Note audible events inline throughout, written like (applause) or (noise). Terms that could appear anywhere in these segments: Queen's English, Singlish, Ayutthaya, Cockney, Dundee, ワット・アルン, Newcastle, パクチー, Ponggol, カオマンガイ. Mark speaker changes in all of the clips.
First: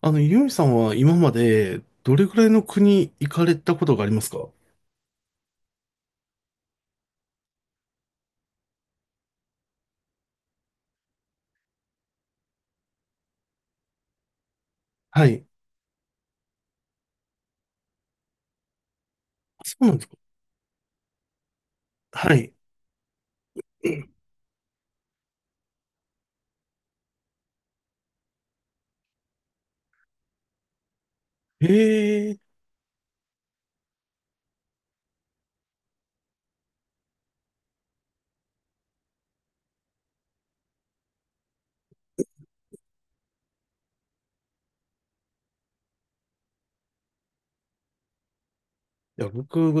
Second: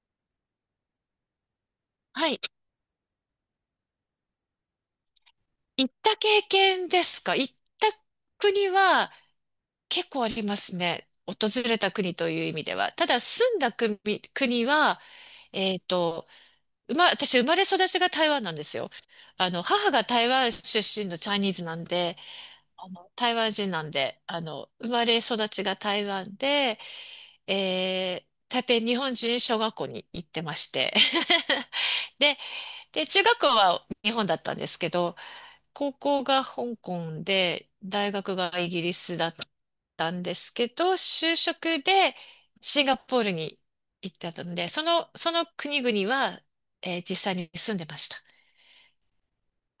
Speaker 1: ユミさんは今までどれ
Speaker 2: は
Speaker 1: く
Speaker 2: い。
Speaker 1: らいの国行かれたことがありますか？
Speaker 2: 行った経験ですか？行った国は結構ありますね。訪れた国という意味では。ただ住んだ国は、
Speaker 1: はい。
Speaker 2: えっと、私生まれ育ちが台湾なんですよ。
Speaker 1: そう
Speaker 2: 母
Speaker 1: なんで
Speaker 2: が
Speaker 1: すか？
Speaker 2: 台湾出身のチャイニーズなんで、
Speaker 1: はい。
Speaker 2: 台湾人なんで、生まれ育ちが台湾で、え台北日本人小学校に行ってまして。(laughs)
Speaker 1: ええ。
Speaker 2: で、
Speaker 1: い
Speaker 2: で、中学校は日本だったんですけど、高校が香港で、大学がイギリスだったんですけど、就職でシンガポールに行ってたので、その国々は、実際に住んでました。
Speaker 1: や、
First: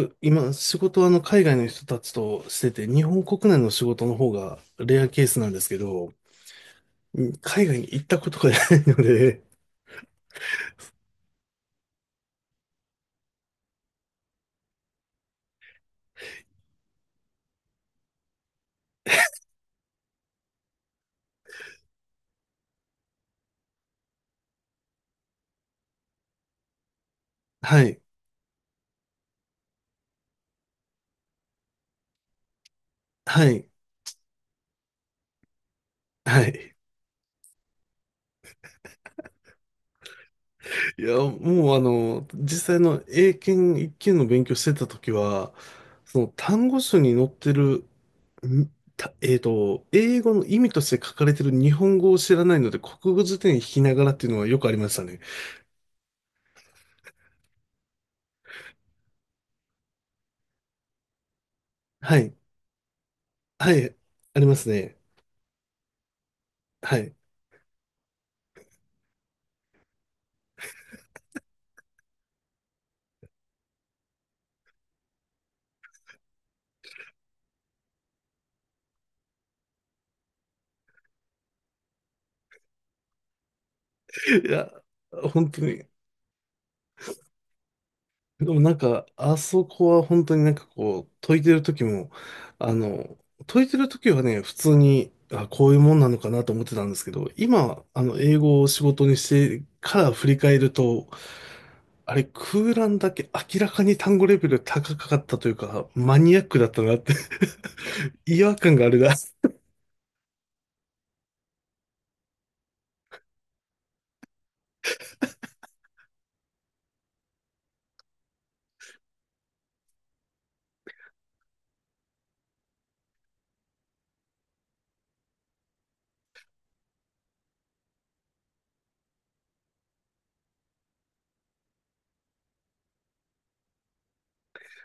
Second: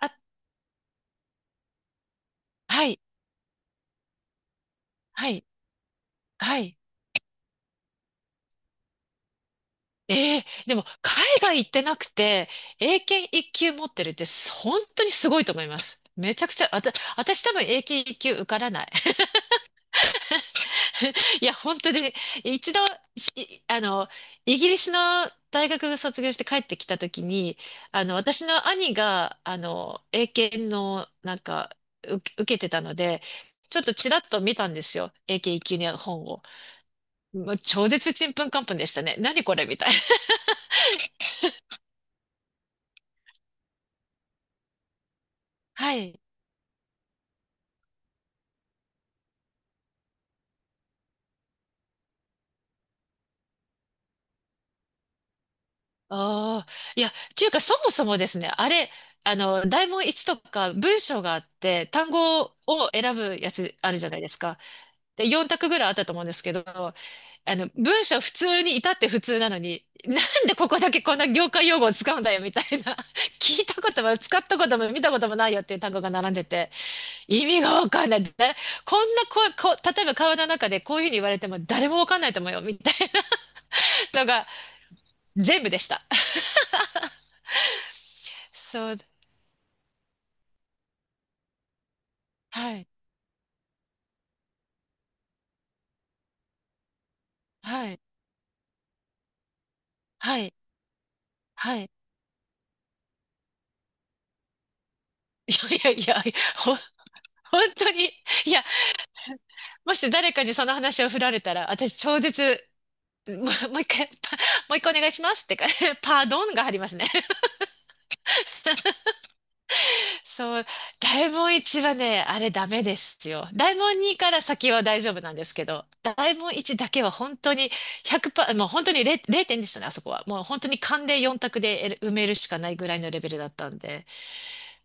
Speaker 2: あ、
Speaker 1: 今、仕事は海外の人たちとして
Speaker 2: は
Speaker 1: て、
Speaker 2: い、
Speaker 1: 日本国内の仕事の方がレアケー
Speaker 2: は
Speaker 1: ス
Speaker 2: い、
Speaker 1: なんですけど、
Speaker 2: はい。
Speaker 1: うん、海外に行ったことがないので、
Speaker 2: ええ、でも海外行ってなくて、英検一級持ってるって本当にすごいと思います。めちゃくちゃ、私多分英検一級受からない。(laughs) いや、本当で、一度、しあの、イギリスの大学卒業して帰ってきたときに、
Speaker 1: はい。
Speaker 2: 私の兄が、英検の、受けてたので、
Speaker 1: はい。
Speaker 2: ちょっとちらっと見たんですよ。英検一級の本
Speaker 1: は
Speaker 2: を。
Speaker 1: い。
Speaker 2: もう超絶ちんぷんかんぷんでしたね。何これみたいな。
Speaker 1: いや、もう実際の英検一級の勉強してた時は、
Speaker 2: は
Speaker 1: そ
Speaker 2: い。
Speaker 1: の単語書に載ってる、んたえっと、英語の意味として書かれてる日本語を知らないので、国語辞典引きながらっていうのはよくありましたね。
Speaker 2: (laughs) ああ、いや、っていうか、そもそもですね、あれ、大問1とか文章があって、単
Speaker 1: はい。
Speaker 2: 語を選ぶや
Speaker 1: は
Speaker 2: つあ
Speaker 1: い。
Speaker 2: るじゃないです
Speaker 1: ありま
Speaker 2: か。
Speaker 1: すね。
Speaker 2: で、4択ぐらいあったと思うんですけど、
Speaker 1: はい。
Speaker 2: 文章普通に至って普通なのに、なんでここだけこんな業界用語を使うんだよみたいな、(laughs) 聞いたことも使ったことも見たこともないよっていう単語が並んでて、意味がわかんない。だこんなこ、こ、例えば川の中でこういうふうに言われても誰もわかんないと思うよみたいなのが
Speaker 1: いや、本当
Speaker 2: 全部で
Speaker 1: に。
Speaker 2: した。(laughs)
Speaker 1: でもなん
Speaker 2: そう、
Speaker 1: か、あそこは本当になんかこう、解いてる時も、あ
Speaker 2: はい、
Speaker 1: の、解いてる時はね、普通に、あ、こういうもんなのかなと思ってたんですけど、今、
Speaker 2: はい、
Speaker 1: 英語を仕事にしてから振り
Speaker 2: はい、
Speaker 1: 返ると、
Speaker 2: はい。
Speaker 1: あれ、空欄だけ明らかに単語レベル高かった
Speaker 2: (laughs)
Speaker 1: とい
Speaker 2: い
Speaker 1: うか、
Speaker 2: やい
Speaker 1: マ
Speaker 2: やい
Speaker 1: ニ
Speaker 2: や、
Speaker 1: アックだったなって (laughs)
Speaker 2: 本当に、
Speaker 1: 違
Speaker 2: い
Speaker 1: 和
Speaker 2: や、
Speaker 1: 感があるな。(laughs)
Speaker 2: もし誰かにその話を振られたら、私超絶もう、(laughs) もう一回、パもう一回お願いしますってか、(laughs) パードンが入りますね。(laughs) そう、大門一はね、あれダメですよ。大門二から先は大丈夫なんですけど、大門一だけは本当に100%、もう本当に0点でしたね、あそこは。もう本当に勘で4択で埋めるしかないぐらいのレベルだったんで。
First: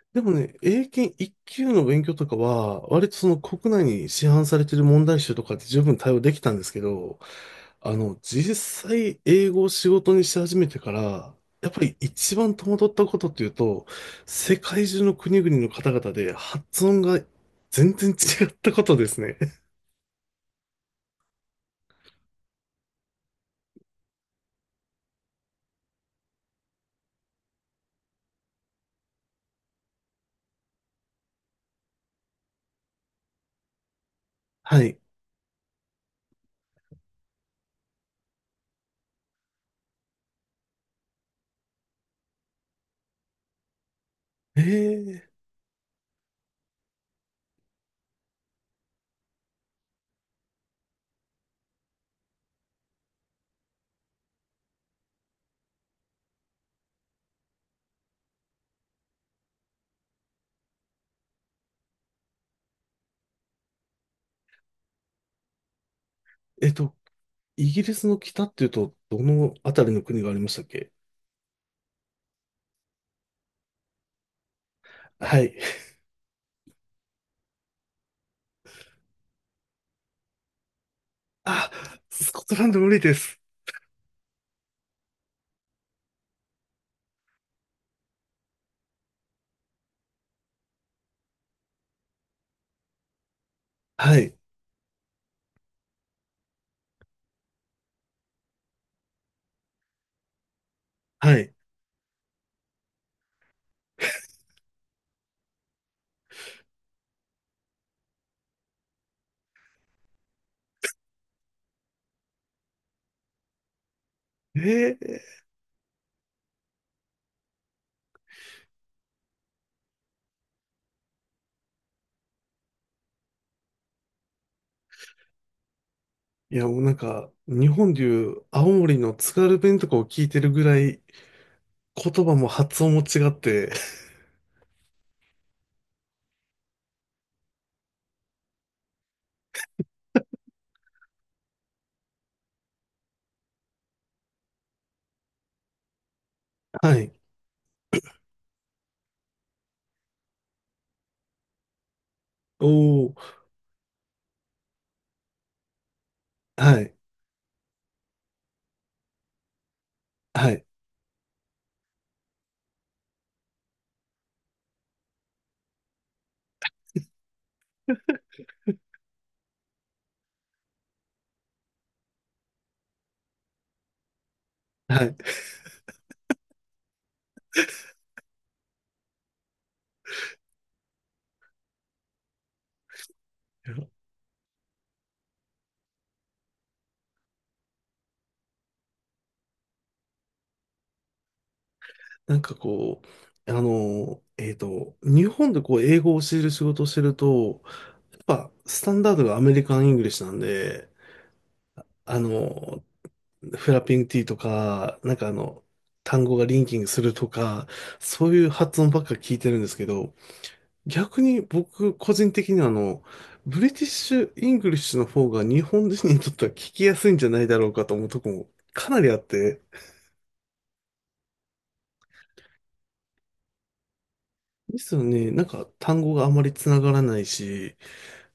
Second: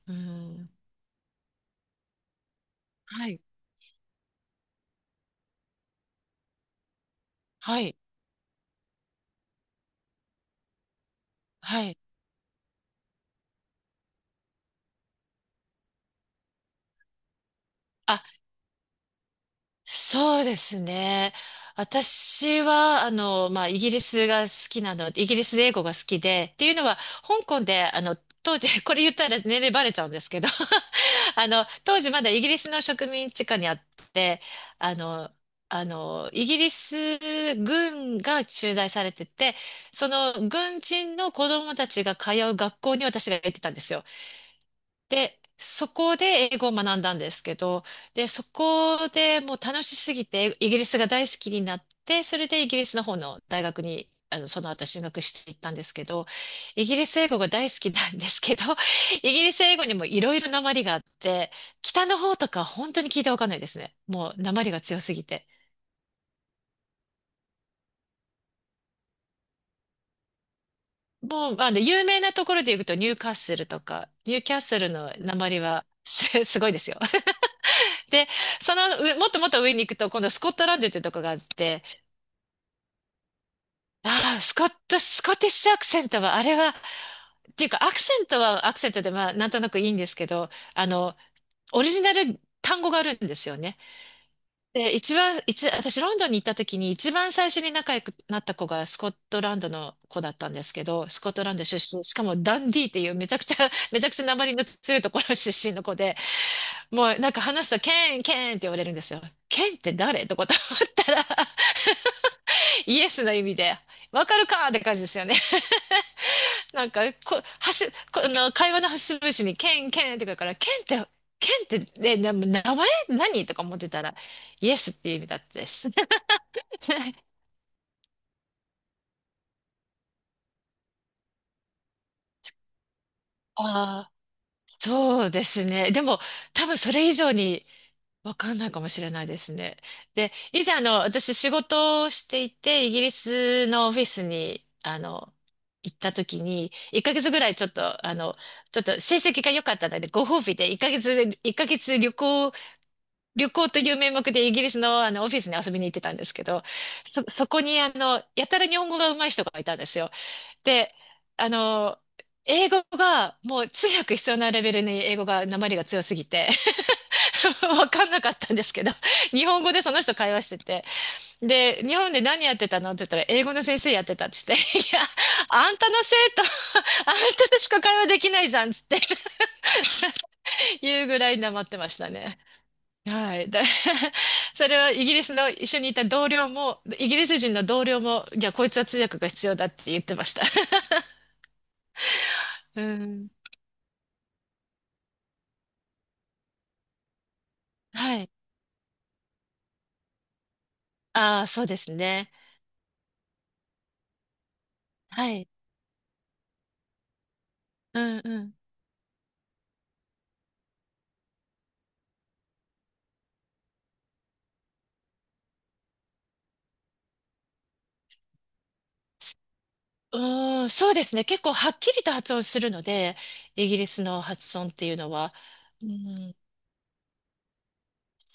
Speaker 2: う
Speaker 1: でもね、
Speaker 2: ん。
Speaker 1: 英検1級の勉強とかは、割とそ
Speaker 2: は
Speaker 1: の
Speaker 2: い。
Speaker 1: 国内に市販されてる問題集とかって十分対応できたんですけど、
Speaker 2: はい。
Speaker 1: 実際英語を仕事にし始めてから、やっぱ
Speaker 2: は
Speaker 1: り
Speaker 2: い。
Speaker 1: 一番戸惑ったことっていうと、世界中の国々の方々で発音が全然
Speaker 2: あ、
Speaker 1: 違ったことですね。(laughs)
Speaker 2: そうですね。私は、まあ、イギリスが好きなの、イギリスで英語が好きで、っていうのは、香港で、当時、(laughs) これ言ったら年齢バレちゃうんですけど、(laughs) 当時まだイギリスの植民地下にあって、
Speaker 1: は
Speaker 2: あ
Speaker 1: い。
Speaker 2: の、イギリス軍が駐在されてて、その軍人の子供たちが通う学校に私が行ってたんですよ。
Speaker 1: えー、
Speaker 2: で、そこで英語を学んだんですけど、で、そこでもう楽しすぎて、イギリスが大好きになって、それでイギリスの方の大学に、その後進学していったんですけど、イギリス英語が大好きなんですけど、(laughs) イギリス英語にもいろいろなまりがあって、北の方とか本当に聞いてわかんないですね。もうなまりが強すぎて。
Speaker 1: えっと、イギリスの北っていうと、どのあたりの国がありましたっけ？
Speaker 2: もう、有名なところで言うと、ニューカッスルとか、ニューキャッスルのな
Speaker 1: は
Speaker 2: ま
Speaker 1: い。
Speaker 2: りはすごいですよ。で、その上、もっともっと上に行くと、今度スコットランドってとこがあっ
Speaker 1: あ、
Speaker 2: て、
Speaker 1: スコットランド無理です。
Speaker 2: ああ、スコティッシュアクセントは、あれは、っていうか、アクセントはアクセントで、まあ、なんとなくいいんですけど、あの、オリジナル単語があるんですよね。
Speaker 1: はい。
Speaker 2: で、一番、一、私、ロンドンに行った時に、一番最初に仲良くなった子がスコットランドの子だったんですけど、スコッ
Speaker 1: は
Speaker 2: トラ
Speaker 1: い。
Speaker 2: ンド出身、しかもダンディーっていうめちゃくちゃ、めちゃくちゃ訛りの強いところ出身の子で、もうなんか話すと、ケン、ケンって言われるんですよ。ケンって誰とかと思ったら、(laughs) イエスの意味で、わかる
Speaker 1: え
Speaker 2: かって感じです
Speaker 1: ー、
Speaker 2: よね。(laughs) なんか、こ、はし、この、会話の節々に、ケン、ケンってくるから、ケンって、ケンって、ね、名前何とか思ってたら、イエスっていう意味だったです。(laughs)
Speaker 1: いやもうなんか、日本でいう青森の津軽弁とかを聞いてるぐらい、言葉も発音も違って、
Speaker 2: ああ、そうですね。でも、多分それ以上に、わかんないかもしれないですね。で、以前私仕事をしていて、イギリスのオフィスに、行った時に、
Speaker 1: は
Speaker 2: 1
Speaker 1: い。
Speaker 2: ヶ月ぐらいちょっと、ちょっと成績が良かったので、ご褒美で1ヶ月、一ヶ月旅行、
Speaker 1: おお、
Speaker 2: という名目でイギリスのあの、オフィスに遊びに行ってたんですけど、
Speaker 1: はい、
Speaker 2: そこにやたら日本語が上手い人がいたんですよ。
Speaker 1: はい、
Speaker 2: で、あの、英語がもう通訳必要なレベルに英語が、訛りが強すぎて、(laughs) わかんなかったんですけど、(laughs) 日本語でその人会話してて、で、日本で何やってたのって言ったら、英語の先生やってたって言って、(laughs) いや、
Speaker 1: はい。
Speaker 2: あんたの生徒、(laughs) あんたとしか会話できないじゃんっつって (laughs) 言うぐらい黙ってましたね。はい。(laughs) それはイギリスの一緒にいた同僚も、イギリス人の同僚も、いや、こいつは通訳が必要だって言ってました。(laughs)
Speaker 1: なんか
Speaker 2: う
Speaker 1: こ
Speaker 2: ん。
Speaker 1: う、日本でこう、英語を教える仕事をしてると、や
Speaker 2: は
Speaker 1: っ
Speaker 2: い。
Speaker 1: ぱ、スタンダードがアメリカン・イングリッシュなんで、
Speaker 2: ああ、そうです
Speaker 1: あ
Speaker 2: ね。
Speaker 1: の、フラッピング T とか、なんか
Speaker 2: は
Speaker 1: あ
Speaker 2: い。
Speaker 1: の、単語がリンキングするとか、
Speaker 2: うん
Speaker 1: そう
Speaker 2: う
Speaker 1: いう
Speaker 2: ん。
Speaker 1: 発音ばっか聞いてるんですけど、逆に僕、個人的にはブリティッシュ・イングリッシュの方が日本人にとっては聞きやすいんじゃないだろうかと思うとこもかなりあって、
Speaker 2: うーん、そうですね。結構はっきりと発音するので、イギリスの発音っ
Speaker 1: で
Speaker 2: てい
Speaker 1: す
Speaker 2: う
Speaker 1: よ
Speaker 2: の
Speaker 1: ね。
Speaker 2: は。
Speaker 1: なんか
Speaker 2: う
Speaker 1: 単語があ
Speaker 2: ん、
Speaker 1: まりつながらないし、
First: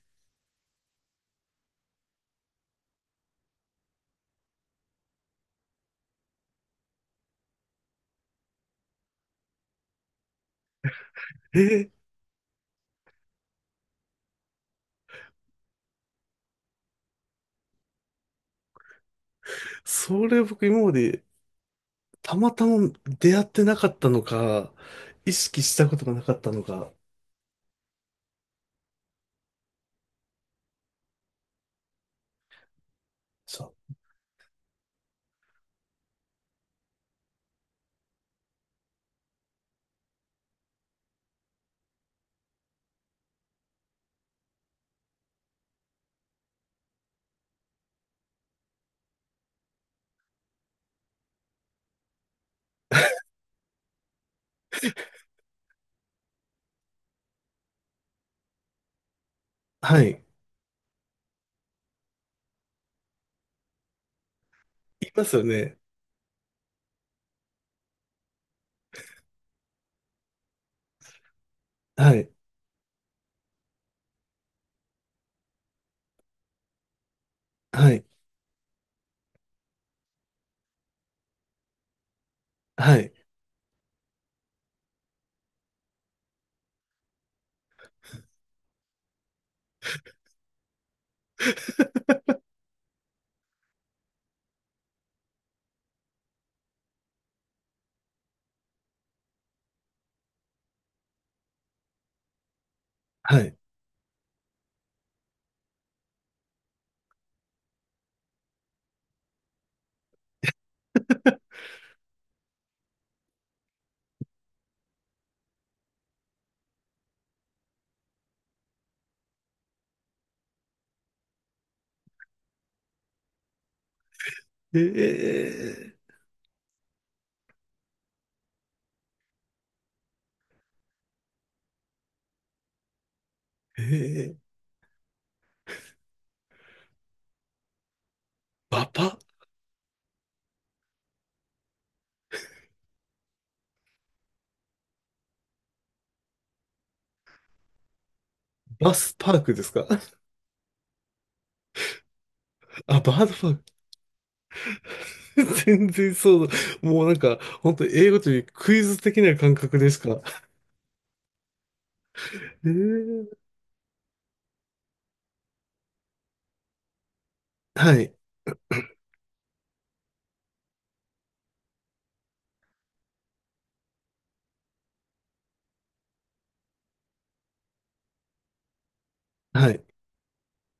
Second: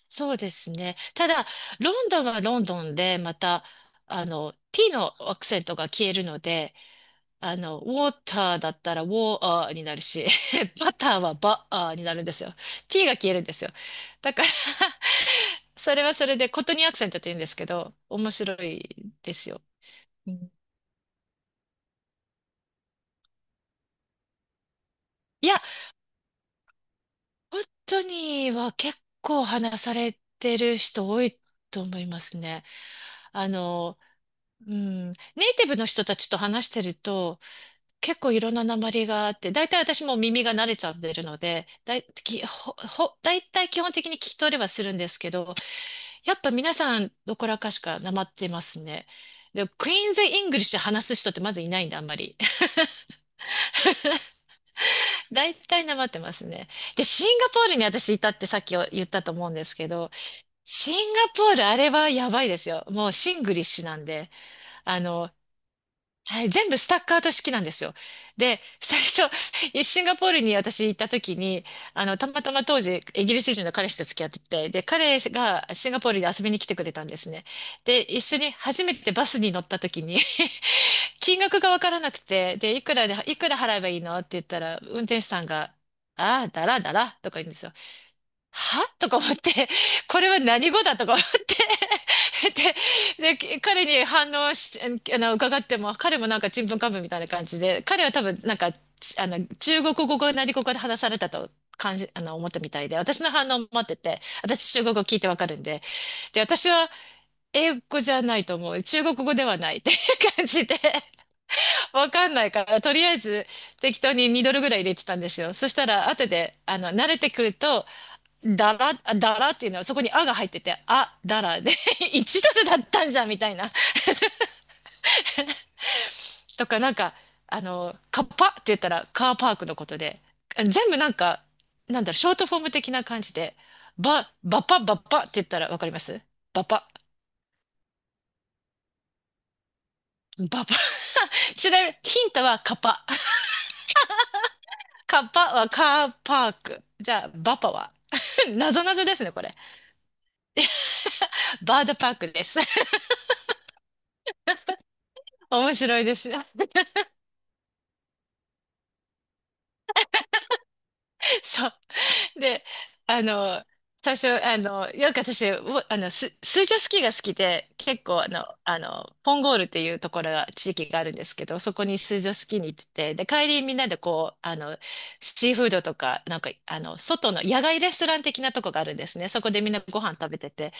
Speaker 2: そうですね。ただ、ロンドンはロンドンで、また、t のアクセントが消えるので、ウォーターだったらウォーアーになるし、(laughs) バターはバア
Speaker 1: え、
Speaker 2: ーになるんですよ。t が消えるんですよ。だから (laughs) それはそれで、コトニーアクセントって言うんですけど、面白いですよ。
Speaker 1: そ
Speaker 2: う
Speaker 1: れ
Speaker 2: ん、
Speaker 1: 僕今までたまたま出会ってなかったのか、意
Speaker 2: いや、
Speaker 1: 識したことがなかったのか。
Speaker 2: 本当には結構話されてる人多いと思いますね。あ
Speaker 1: そう。
Speaker 2: の、うん、ネイティブの人たちと話してると結構いろんな訛りがあって、大体私も耳が慣れちゃってるので、だい、き、ほ、ほ、大体基本的に聞き取れはするんですけど、やっぱ皆さんどこらかしかなまってますね。で、クイーンズ・イングリッシュ話す人ってまずいないんで、あんまり。(laughs) 大体なまってますね。で、シンガポールに私いたってさっき言ったと思うんですけ
Speaker 1: は
Speaker 2: ど、
Speaker 1: い。
Speaker 2: シンガポール、あれはやばいですよ。もうシングリッシュなんで、あ
Speaker 1: いま
Speaker 2: の、
Speaker 1: すよね。
Speaker 2: はい、全部スタッカート式なんですよ。で、最初、シンガポールに私行った時に、
Speaker 1: は
Speaker 2: た
Speaker 1: い。
Speaker 2: またま当時、イギリス人の彼氏と付き合ってて、で、彼がシンガポールに遊びに来てくれたんですね。
Speaker 1: は
Speaker 2: で、
Speaker 1: い。
Speaker 2: 一緒に初めてバスに乗った時に (laughs) 金額がわからなくて、で、
Speaker 1: はい。
Speaker 2: いくら払えばいいのって言ったら、運転手さんが、ああ、だらだらとか言うんですよ。は (laughs) とか思って、(laughs) これは何語だとか思って (laughs) で、彼に反応し、あの、伺っても、彼もなんかちんぷんかんぷんみたいな感じで、彼は多分なんか、中国語か何語かで話されたと感じ、あの、思ったみたいで、私の
Speaker 1: は
Speaker 2: 反応
Speaker 1: い。
Speaker 2: を待ってて、私中国語聞いてわかるんで、で、私は英語じゃないと思う、中国語ではないっていう感じで、(laughs) わかんないから、とりあえず適当に2ドルぐらい入れてたんですよ。そしたら、後で、慣れてくると、だらっていうのはそこにあが入ってて、あ、だらで一 (laughs) ドルだったんじゃんみたいな。
Speaker 1: えー、
Speaker 2: とかなんか、カッパって言ったらカーパークのことで、全部なんか、なんだろ、ショートフォーム的な感じで、
Speaker 1: えー、
Speaker 2: ばっぱばっぱって言ったらわかりますばっぱ。
Speaker 1: バパ、
Speaker 2: ばぱ。(laughs) ちなみにヒントはカッパ。カッパはカーパーク。じゃあ、バッパは (laughs) なぞ
Speaker 1: バ
Speaker 2: なぞ (laughs)
Speaker 1: ス
Speaker 2: です
Speaker 1: パ
Speaker 2: ね、
Speaker 1: ー
Speaker 2: こ
Speaker 1: ク
Speaker 2: れ。
Speaker 1: ですか？ (laughs)
Speaker 2: バードパークです。
Speaker 1: あ、バードパーク。
Speaker 2: (laughs)
Speaker 1: (laughs)
Speaker 2: 面
Speaker 1: 全
Speaker 2: 白い
Speaker 1: 然
Speaker 2: です。
Speaker 1: そうだ。もうなんか、本当英語というクイズ的な感覚ですか？
Speaker 2: (laughs) そう。で、
Speaker 1: え
Speaker 2: あ
Speaker 1: ー、
Speaker 2: の、最初、よく私、おあの、水上スキーが好きで、
Speaker 1: は
Speaker 2: 結
Speaker 1: い。
Speaker 2: 構、ポンゴールっていうところが、地域があるんですけど、そこに水上スキーに行ってて、で、帰りみんなでこう、シーフードとか、なんか、外の野外レストラン的なとこがあるんですね。そこでみ
Speaker 1: は
Speaker 2: んな
Speaker 1: い。
Speaker 2: ご飯食べてて、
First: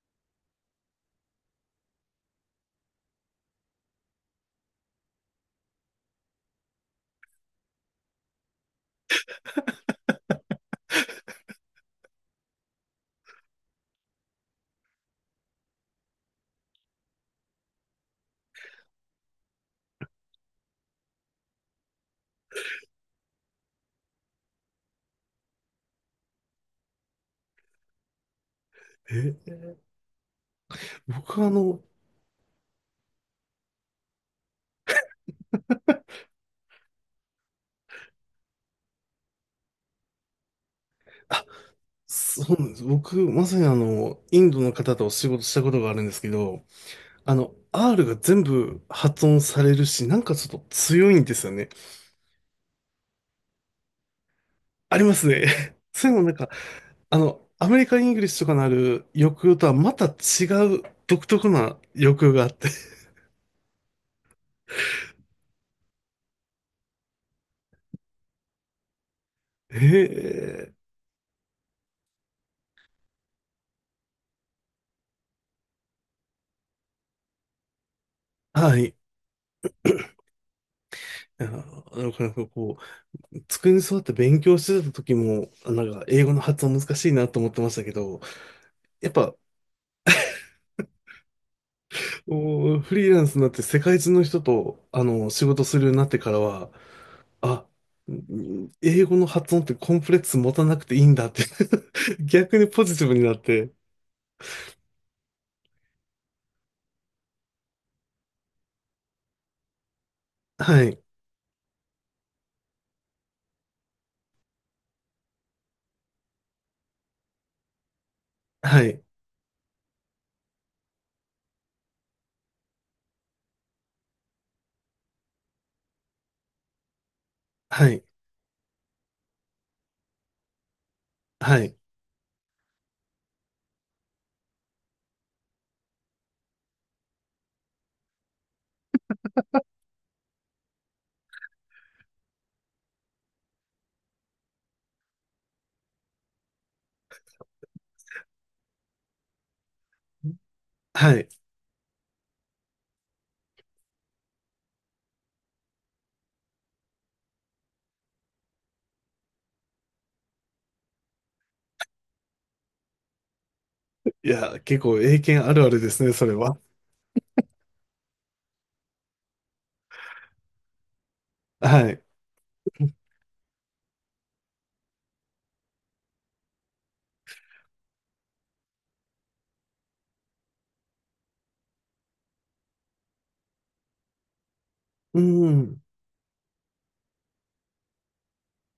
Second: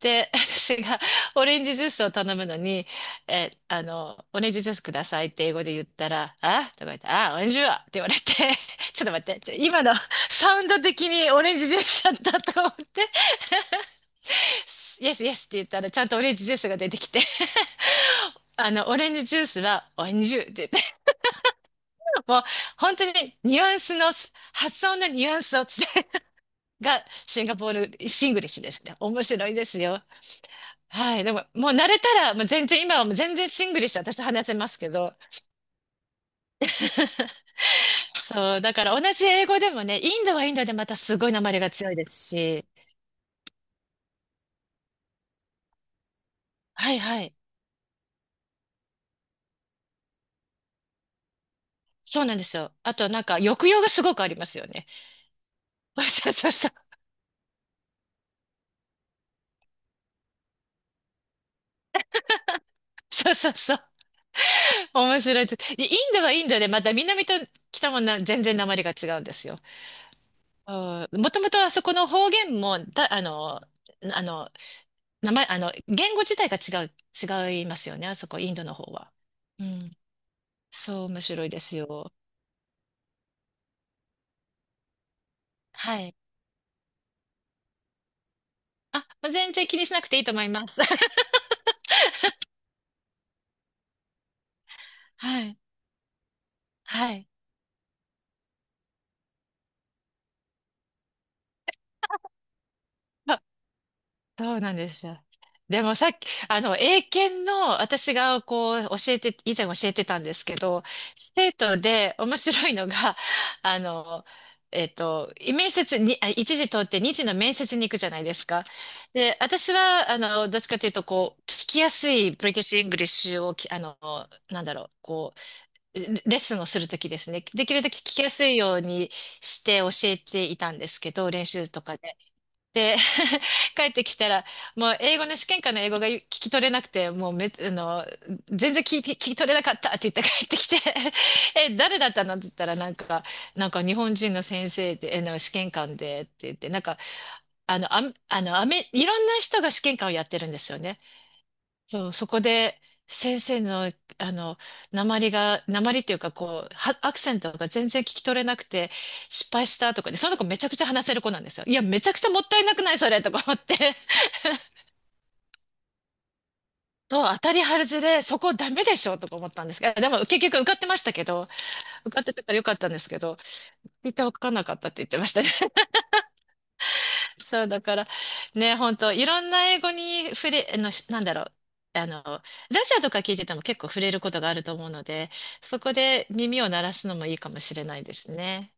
Speaker 2: で、(laughs) 私がオレンジジュースを頼むのに、え、あの、オレンジジュースくださいって英語で言ったら、あとか言って、あ、オレンジジュースって言われて、(laughs) ちょっと待って、今のサウンド的にオレンジジュースだったと思って、イエスイエスって言ったら、ちゃんとオレンジジュースが出てきて、(laughs) オレンジジュースはオレンジジュースって言って、もう本当にニュアンスの、発音のニュアンスを伝えがシンガポール、シングリッシュですね。面白いで
Speaker 1: え、
Speaker 2: すよ。はい。で
Speaker 1: 僕
Speaker 2: も、
Speaker 1: は
Speaker 2: もう慣れたら、もう全然、今はもう全然シングリッシュ私話せますけど。そう。だから同じ英語でもね、インドはインドでまたすごい
Speaker 1: あ、
Speaker 2: 訛りが強いです
Speaker 1: そうな
Speaker 2: し。
Speaker 1: んです。僕、まさにインドの方とお仕事したことがあるんですけど、
Speaker 2: はいはい。
Speaker 1: R が全部発音されるし、なんかちょっと強いんですよね。
Speaker 2: そうなんですよ。あとなんか抑揚がすごくありますよね。
Speaker 1: ありますね。(laughs)
Speaker 2: (laughs)
Speaker 1: それも
Speaker 2: そ
Speaker 1: な
Speaker 2: う
Speaker 1: んか、
Speaker 2: そうそう。
Speaker 1: アメリカン・イングリッシュとかのある抑揚とはまた違う独特な抑揚があって。
Speaker 2: そうそうそう。面白いです。でインドはインドでまた南と北も全然訛りが違うんですよ。
Speaker 1: (laughs) へえ。
Speaker 2: もともとあそこの方言も、だ、あの、あの、言語自体が違いますよね。あそこ、インドの
Speaker 1: は
Speaker 2: 方
Speaker 1: い。
Speaker 2: は。うん、そう、面
Speaker 1: あ
Speaker 2: 白いです
Speaker 1: の、
Speaker 2: よ。
Speaker 1: なんかこう、机に座って勉強してた時も、なん
Speaker 2: は
Speaker 1: か
Speaker 2: い。
Speaker 1: 英語の発音難しいなと思ってましたけど、
Speaker 2: あ、
Speaker 1: やっ
Speaker 2: まあ
Speaker 1: ぱ
Speaker 2: 全然気にしなくていいと思います。(laughs)
Speaker 1: フリーランスになって世界中の人と、
Speaker 2: は
Speaker 1: 仕
Speaker 2: い。
Speaker 1: 事するようになってからは、
Speaker 2: はい。
Speaker 1: あ、英語の発音ってコンプレックス持たなくていいんだって (laughs) 逆にポジティブになっ
Speaker 2: あ、
Speaker 1: て、
Speaker 2: そうなんですよ。でもさっき、英検の私がこう教えて、以前教えてたんですけ
Speaker 1: は
Speaker 2: ど、
Speaker 1: い、
Speaker 2: 生徒で面白いのが、(laughs) あの、面接に、あ、一時通って二次の面接に行くじゃないですか。
Speaker 1: はい、
Speaker 2: で、私は、どっちかというと、こう、聞きやすいブリティッシュ・イングリッシュをき、あの、なんだろう、こう、レッスンをするときですね。できる
Speaker 1: は
Speaker 2: だけ聞
Speaker 1: い、
Speaker 2: きやすいようにして教えていたんですけど、練
Speaker 1: は
Speaker 2: 習
Speaker 1: い、
Speaker 2: とかで。で、(laughs) 帰ってきたら、もう英語の試験官の英語が聞き取れなくて、もうめ、あの、全然聞いて、聞き取れなかったって言って帰ってきて、(laughs) え、誰だったのって言ったら、なんか日本人の先生で、えの試験官でって言って、なんか、あの、あ、いろんな人が試験官をやってるんですよね。
Speaker 1: はい。
Speaker 2: そう、そこで先生の、あの、鉛っていうか、アクセントが全然聞き取れなくて、失敗したとかで、その子めちゃくちゃ話せる子なんですよ。いや、めちゃくちゃもったいなくないそれとか思って。
Speaker 1: いや、結構英検あるあるですね、それは。
Speaker 2: 当たり外れ、そこダメでしょとか思ったんですけど、でも結局受かってましたけど、
Speaker 1: はい。
Speaker 2: 受かってたからよかったんですけど、絶対受かんなかったって言ってましたね。そう、だから、ね、本当いろんな英語に触れ、あの、しなんだろう。ラジオとか聞いてても結構触れることがあると思うの
Speaker 1: う
Speaker 2: で、
Speaker 1: ん。
Speaker 2: そこで耳を鳴らすのもいいかもしれないですね。